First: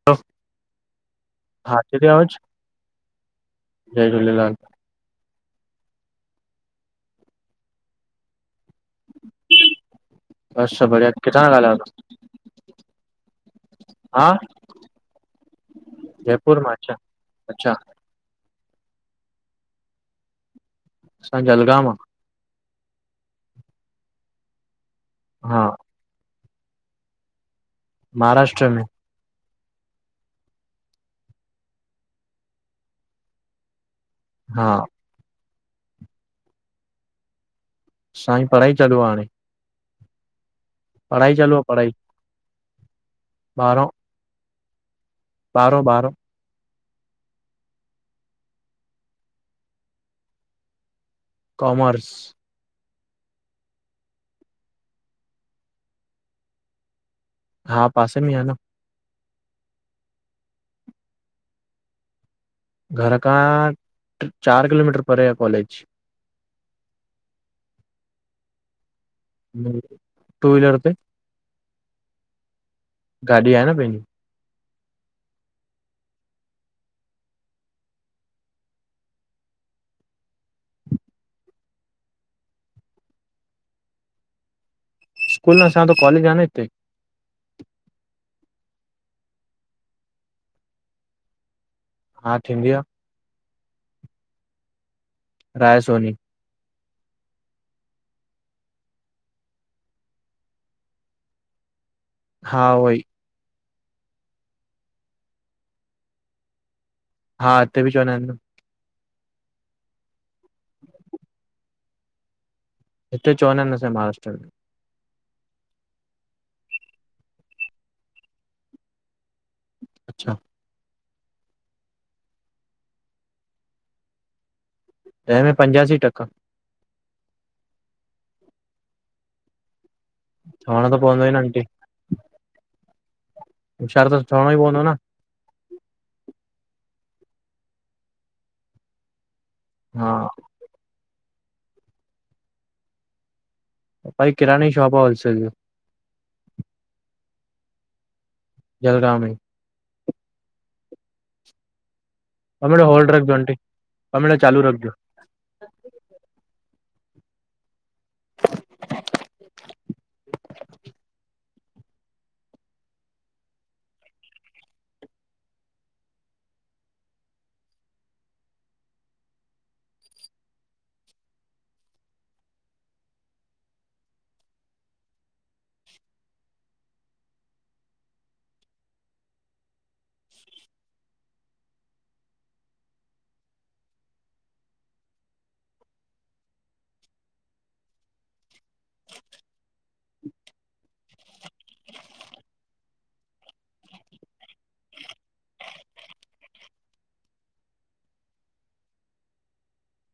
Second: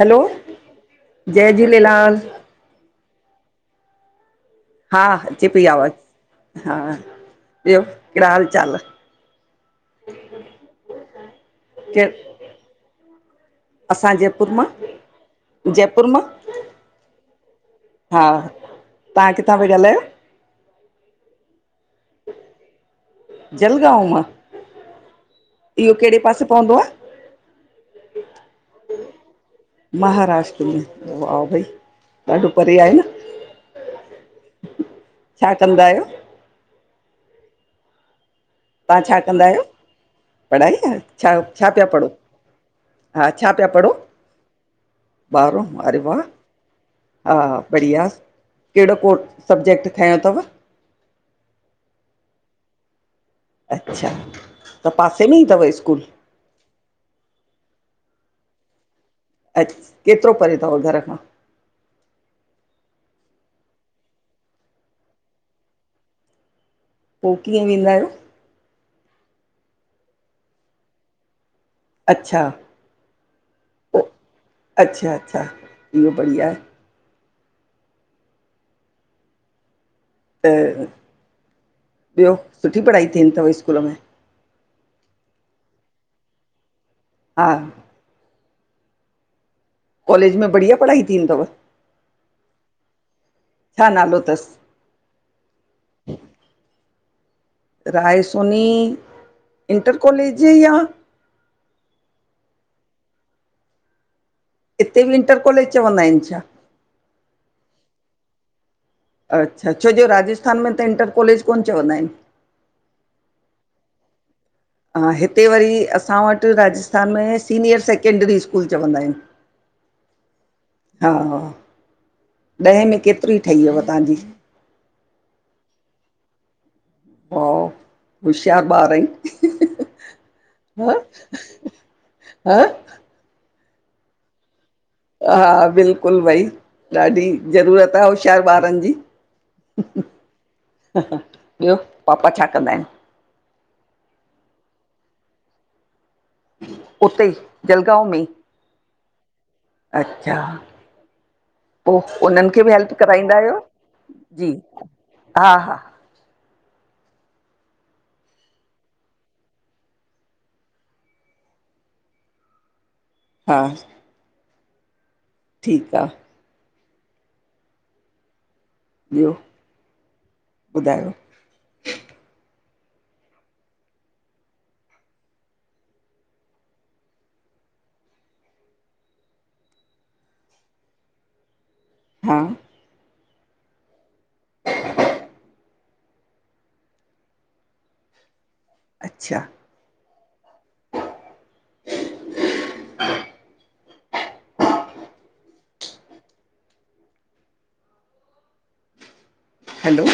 Hello जय अचे थी झूलेलाल आवाज जय झूलेलाल। हा अचे पइ आवाज़ु हा ॿियो कहिड़ा हाल चाल? असां बढ़िया किथां था ॻालायो केर त्वहां असां जयपुर मां जयपुर मां जयपुर मां अच्छा अच्छा हा तव्हां किथां पिया ॻाल्हायो? असां जलगांव जलगांव मां? हा इहो कहिड़े पासे पवंदो आहे? महाराष्ट्र में। महाराष्ट्र में वाह भई ॾाढो परे आहे न? हा छा कंदा आहियो? [unintelligible] छाई पढाई जा तव्हां छा कंदा आहियो? पढ़ाई आहियो पढ़ाई छा चालू आ छा पिया पढ़ाई, पढ़ो? हा छा पिया ॿारहों पढ़ो? ॿारहो ॿारहों अरे ॿारहों वाह हा बढ़िया कहिड़ो को सब्जेैक्ट खयो अथव? कॉमर्स अच्छा त पासे में ई अथव स्कूल? हा पासे में ई आहे न। अछ्छ केतिरो परे तव घर खां। घर खां ट्र चार किलोमीटर परे आहे कॉलेज। पोइ कीअं वेंदा आहियो? टू वीलर ते अच्छा गाॾी आहे न पंहिंजी, ओ अच्छा अच्छा इहो बढ़िया आहे। त ॿियो सुठी पढ़ाई थींदी तव स्कूल में? स्कूल न असां त कॉलेज आ न हिते। हा कॉलेज में बढ़िया पढ़ाई थींदी तव? हा थींदी आ। छा नालो तस। राय सोनी। राय सोनी इंटर कॉलेज यां? हा उहोई। इते बि इंटर कॉलेज चवंदा आहिनि छा? हा हिते बि चवंदा आहिनि न। अच्छा छो जो राजस्थान में त इंटर कॉलेज कोन चवंदा आहिनि। हिते चवंदा आहिनि असांजे महाराष्ट्र में। अन हिते वरी असां वटि राजस्थान में सीनियर सैकेंड्ररी स्कूल चवंदा आहिनि। अच्छा। हा ॾहें में केतिरी ठहीयव तव्हांजी? ॾहे पंजासी टका। ओ होशियार ॿार आईं चवणो हां? त पवंदो ई न आंटी हां। होशियारू त ठहणो ई पवंदो न। हा बिल्कुलु भई ॾाढी ज़रूरत आ होशियारु ॿारनि जी। हा ॿियो पापा छा कंदा आहिनि? पपा ई किराने शॉप ओ होलसेल जो। उते ई जलगांव में ई। जलगांव में ई। अच्छा पो उननि खे ॿ बि मिंट हेल्प होल्ड रखिजो कराईंदा आंटी आहियो ॿ मिंट हुं चालू रखिजो हा हा। हा‌ ठीकु आ। ॿियो ॿुधायो? हां अच्छा! [unintelligible] हलो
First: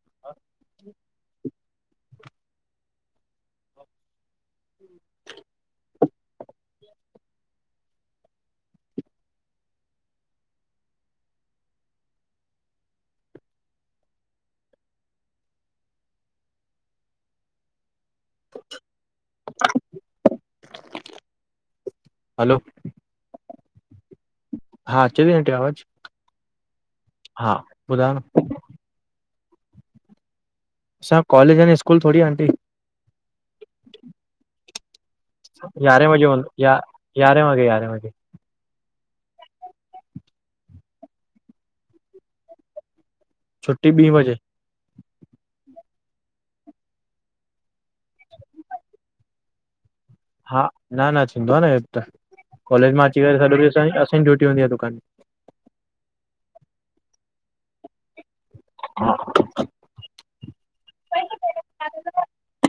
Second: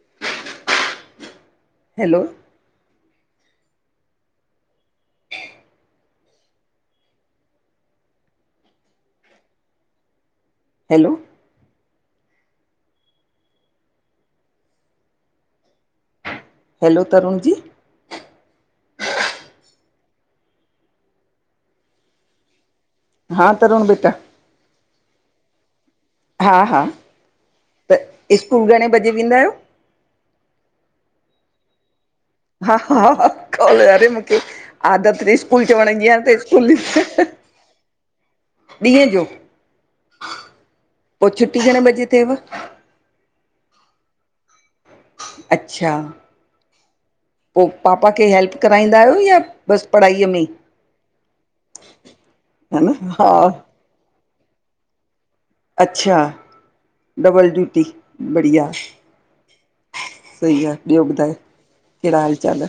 हा [inaudible] hello [unintelligible] hello? Hello Tarun ji? Hello! हाँ तरूण बेटा? हा, अचे पई आंटी आवाज? हा हा त स्कूल घणे बजे वेंदा आहियो? असांजो कॉलेज आं न, स्कूल थोड़ी आंटी? हा हा हा कॉल, अरे मूंखे आदत ॾिस स्कूल चवणु जी यारहें आ बजे त हूंदो स्कूल या यारहें वॻे यारहें वॻे ॾींहुं जो, पोइ छुट्टी घणे बजे थेव? छुट्टी ॿी वजे। अच्छा! पोइ पापा खे हैेल्प कराईंदा आहियो या बसि पढ़ाईअ में? हा न न थींदो आ न हे त, ह न कॉलेज मां अची हा करे सॼो ॾींहुं असांजी, असांजी ड्यूटी हूंदी आ दुकान अच्छा! डबल ड्यूटी, बढ़िया। हा सही आ, ॿियों ॿुधायो, केहिड़ा हाल चाल?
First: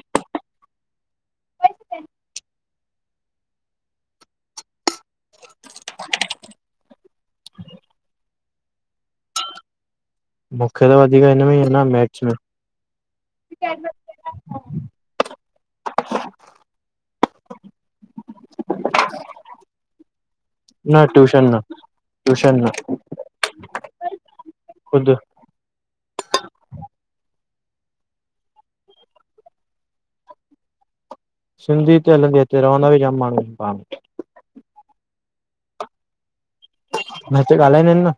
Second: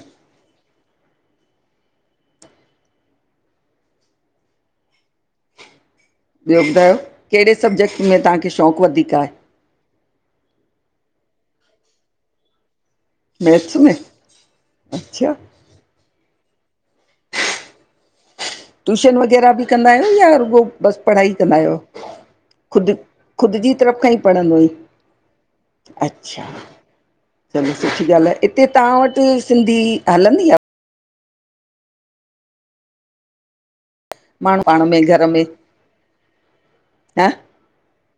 ॿियो ॿुधायो, केहिड़े सब्जेक्ट में तव्हांखे शौंक़ु वधीक आहे? मूंखे त वधीक हिनु में ईं आ न, मैथ्स में। मैथ्स में, अच्छा? ट्यूशन वग़ैरह बि कंदा आहियो या रुगो बसि न पढ़ाई ट्यूशन कंदा न आहियो? ट्यूशन न खुदि खुदि जी तरफ़ खां ई पढ़ंदो हुअईं? ख़ुदि अच्छा! चलो सुठी ॻाल्हि आहे, हिते तां वटि सिंधी हलंदी आ? सिंधी हिते हलंदी आ, हिते रहंदा बि जाम माण्हूं आहिन पाण। माण्हूं पाण में, घर में हा न हिते ॻाल्हाईंदां आहिन न‌।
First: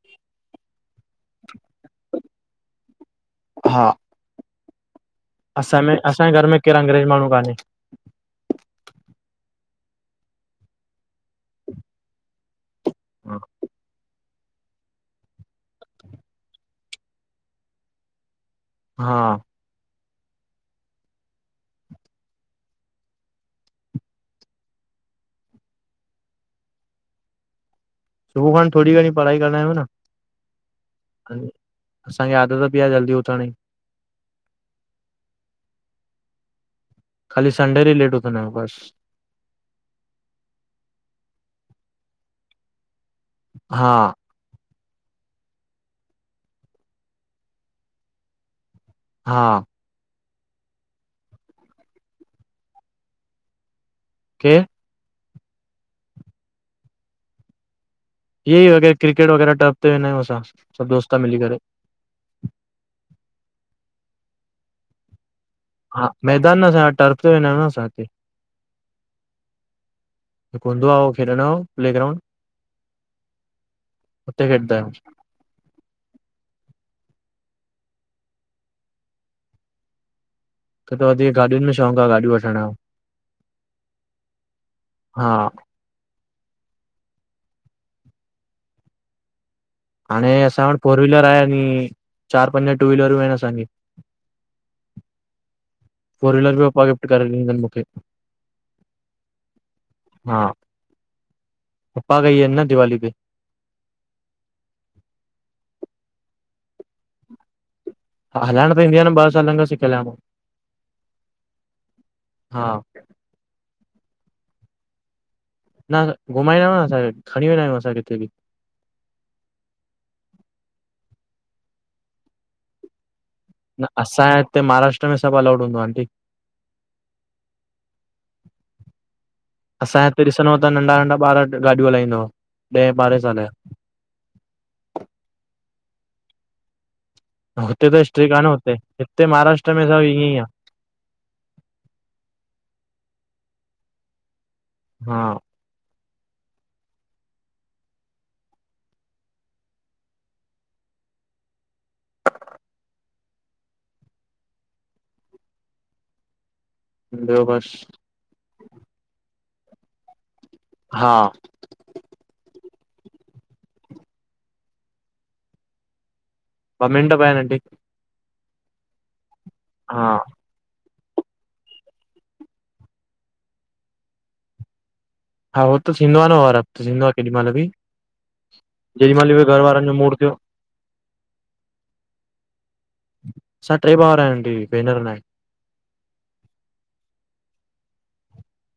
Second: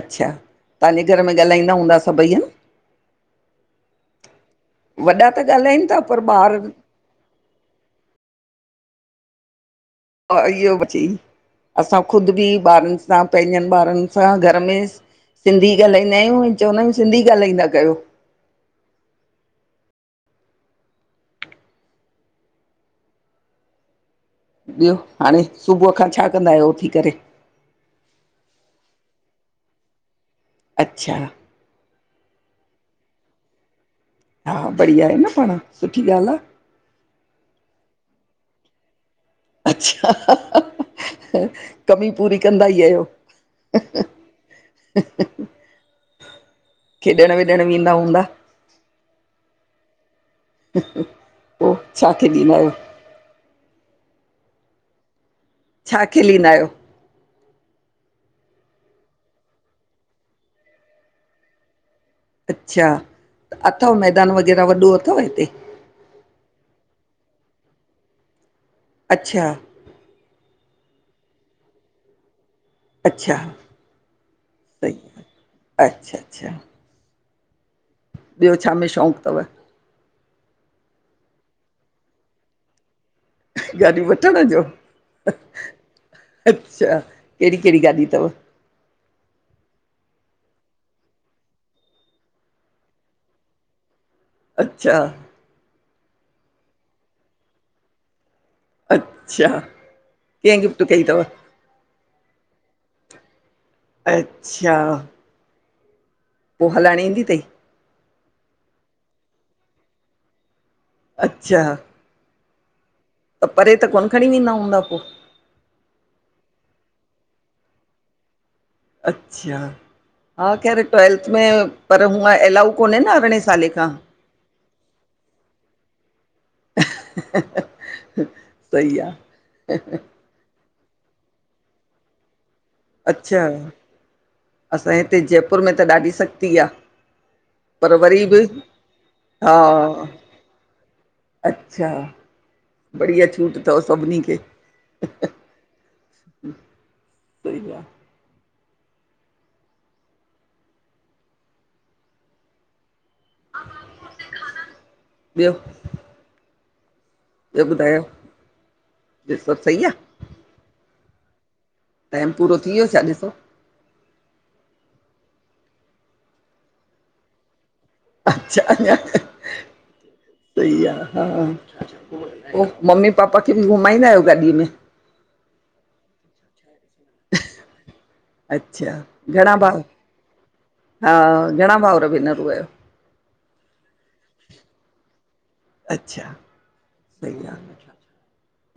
अच्छा! तहांजे घर में ॻाल्हाईंदा हूंदा सभई हन? हा वॾा त असां ॻाल्हाइनि में तां, पर असांजे घर ॿार में केरु अंग्रेज माण्हुं काने। इहोई [unintelligible] असां ख़ुदि बि ॿारनि सां, हा पंहिंजनि ॿारनि असां घर में सिंधी ॻाल्हाईंदा आहियूं, ऐं चवंदा आहियूं सिंधी ॻाल्हाईंदा कयों। हा ॿियो हाणे, सुबुह खां छा कंदा आहियों उथी करे? सुबुह खनि थोरी घणी पढ़ाई कंदा आहियूं न। अच्छा! असांखे आदत बि आहे, जल्दी उथण जी। हा बढ़िया आहे न पाण, सुठी ॻाल्हि आ। खाली संडे ॾिहुं लेट उठिंदा आहियूं बस। अच्छा! कमी पूरी कंदा ई आहियों। हा खेॾण वेॾण वेंंदा हूंदा? हा पोइ छा खेॾींदां आहियो? खेॾ छा खेलींदा आहियो? इएं वगैरह क्रिकेट वगैरह टेप ते वेंदा आहियूं असां सभु दोस्त मिली करे। अच्छा, अथव मैदान वग़ैरह वॾो अथव हिते? हा मैदान असां टर्फ ते वेदां आहियू कहां हितेश। अच्छा हिते हूंदा आहे खेॾण जो प्लेग्राउंड। अच्छा हुते खेॾंदा आहियूं सही अच्छा अच्छा अच्छा। ॿियो छा में शौंक़ु तव? त वधीक गाॾियुनि में शौक़ु आहे गाॾियूं वठण जो [unintelligible] गाॾी वठण जो हा अछा कहिड़ी कहिड़ी गाॾी अथव? हाणे असां वटि फोर व्हीलर आहे चार पंज टू व्हीलर बि आहिनि असांजूं। अछा। फोर व्हीलर बि पपा गिफ्ट करे ॾिनीथन मूंखे। अच्छा हा कैं गिफ़्ट कई तव? पप्पा कई अहिन न दीवाली पे। अच्छा। पो हलाइण ईंदी तई। हलायण त इंदी आ न ॿ सालन खांह सिखयल मां। अच्छा। हा त परे त कोन खणी वेंदा हूंदा पो। न घुमाईंद आहियूं न असां खणी वेंदा आहियूं असां किथे बि। अच्छा हा ख़ैर ट्वेल्थ में पर हूअ एलाउ कोने न अरणहें न असांजे हिते महाराष्ट्र में सभु अलाउड हूंदो आ आंटी। सई आ। असांजे हिते ॾिसदौ त नंढा नंढा ॿार गाॾियूं हलाईंदव ॾहें ॿारहें साले अच्छा जा। असांजे हिते जयपुर में त ॾाढी सख़्ती आ। हुते पर त वरी स्ट्रिक बि आहे न हुत्ते हिते हा महाराष्ट्र में त ईअं ई आ। अच्छा बढ़िया छूट तव सभिनी खें। हा। सही आ। ॿियो? ॿियो ॿुधायो ॿियो सभु सही आ। हा। टाइम पूरो थी वियो छा ॾिसो? ॿ मिंट पिया आहिनि अंटी। अच्छा। हा सई आ हा पो मम्मी पापा खे बि घुमाईंदा आहियो गाॾीअ में? हा हू त थींदो आह न और हफ्त थींदो आ केॾी महिल बि अच्छा जेॾी महिल बि घणा घर भाउ वारनि जो मूड थियो। हा घणा भाउर भेनरूं आहियो? सा ट्रे भावउर आंटी भेनर नांए। अच्छा सही आहे।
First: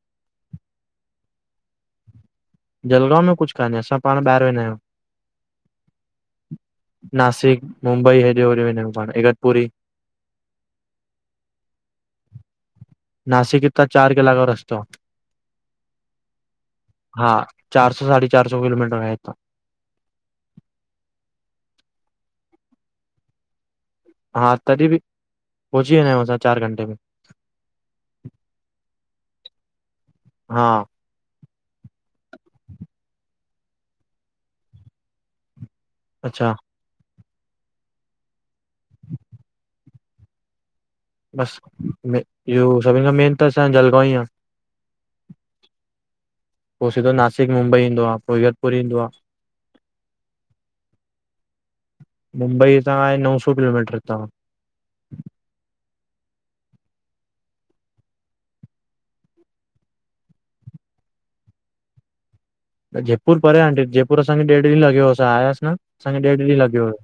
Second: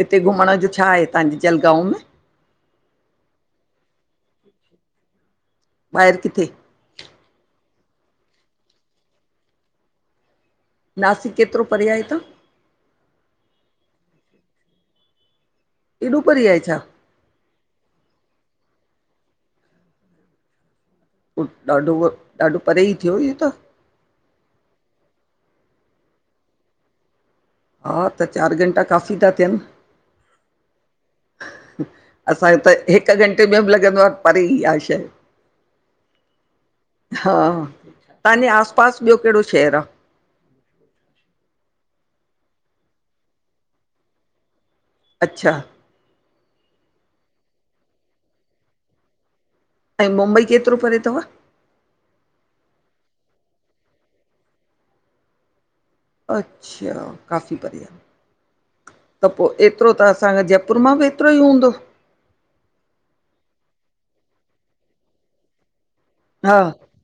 हिते घुमण जो छा आहे तव्हांजे जलगांव में? जलगांव में कुझ काने असां पाण ॿाहिरि वेंदा आहियूं। ॿाहिर किथे नासिक मुंबई हेॾे होॾे वेंदा आहियूं पाण इगतपुरी नासिक केतिरो परे आहे हितां नासिक हितां चार कलाकु जो रस्तो आ एॾो परे आहे छा हा चार सौ सढी चार सौ किलोमीटर आहे हितां ॾाढो उहो ॾाढो परे ई थियो ईहो त हा तॾहिं बि पहुंची वेंदा आहियूं असां चारि घंटे में हा त चारि घंटा काफ़ी था थियनि हा असांखे त हिकु घंटे में बि लॻंदो आहे परे ई आहे शइ [inaudible] अच्छा हा तव्हांजे आस पास ॿियो कहिड़ो शहरु आहे बसि इहो सभिनि खां मेन त असांजो जलगांव ई आ अच्छा पोइ सिधो नासिक मुंबई ईंदो आहे पोइ इगतपुर ईंदो आ ऐं मुंबई केतिरो परे तव मुंबई हितां आहे नौ सौ किलोमीटर तव अच्छा काफ़ी परे आ त पोइ एतिरो त असांजे जयपुर मां बि एतिरो ई हूंदो जयपुर परे आहे आंटी जयपुर असांखे ॾेढ ॾींहुं लॻियो असां आयासीं न असांखे ॾेढु ॾींहुं हा लॻियो हो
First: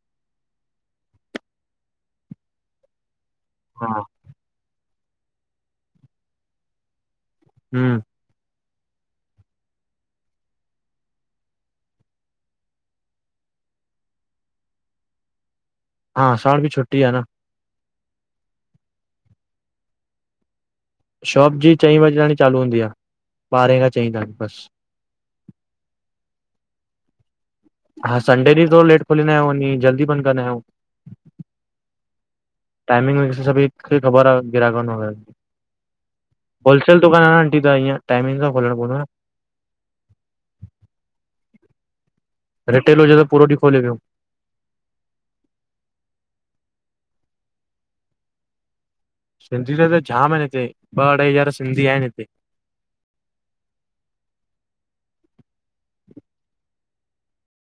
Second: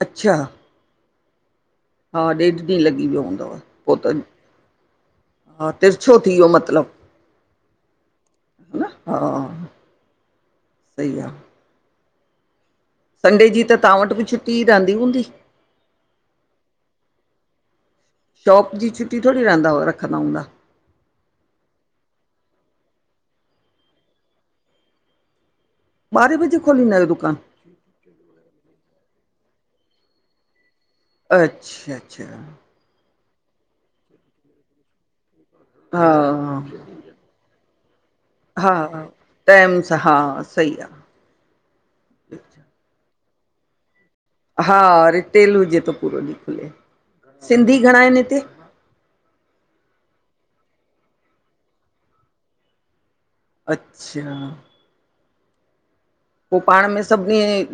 अच्छा हा ॾेढ ॾींहुं लॻी वियो हूंदव पोइ हा त हा तिरछो थी वियो मतिलबु हम्म हा सही आ संडे जी त तव्हां वट बि छुटी ई रहंदी हूंदी हा असां वट बि छुटी आ न शॉप जी छुटी थोरी रहंदा हो रखंदा हूंदा शॉप जी चईं बजे ताणी चालू हूंदी आ ॿारहें खां चईं ताई बसि ॿारहें बजे खोलिंदा आहियो दुकान हा संडे ॾींहुं थोरो लेट खोलिंदा आहियूं वञी जल्दी बंदि कंदा आहियूं अच्छा अच्छा टाइमिंग जी सभिन खे ख़बर आ गिराकनि वगैरह हा हा होलसेल दुकान आ न आंटी त इअं हा हा टाइमु सां हा सही आ रिटेल हुजे त पूरो ॾींहुं खोले वेयो हा रिटेल हुजे त पूरो ॾींहुं खुले सिंधी घणा आहिनि हिते सिंधी त हिते जाम आहिनि हिते ॿ अढाई हज़ार सिंधी आहिनि हिते अच्छा पोइ पाण में सभु ईंय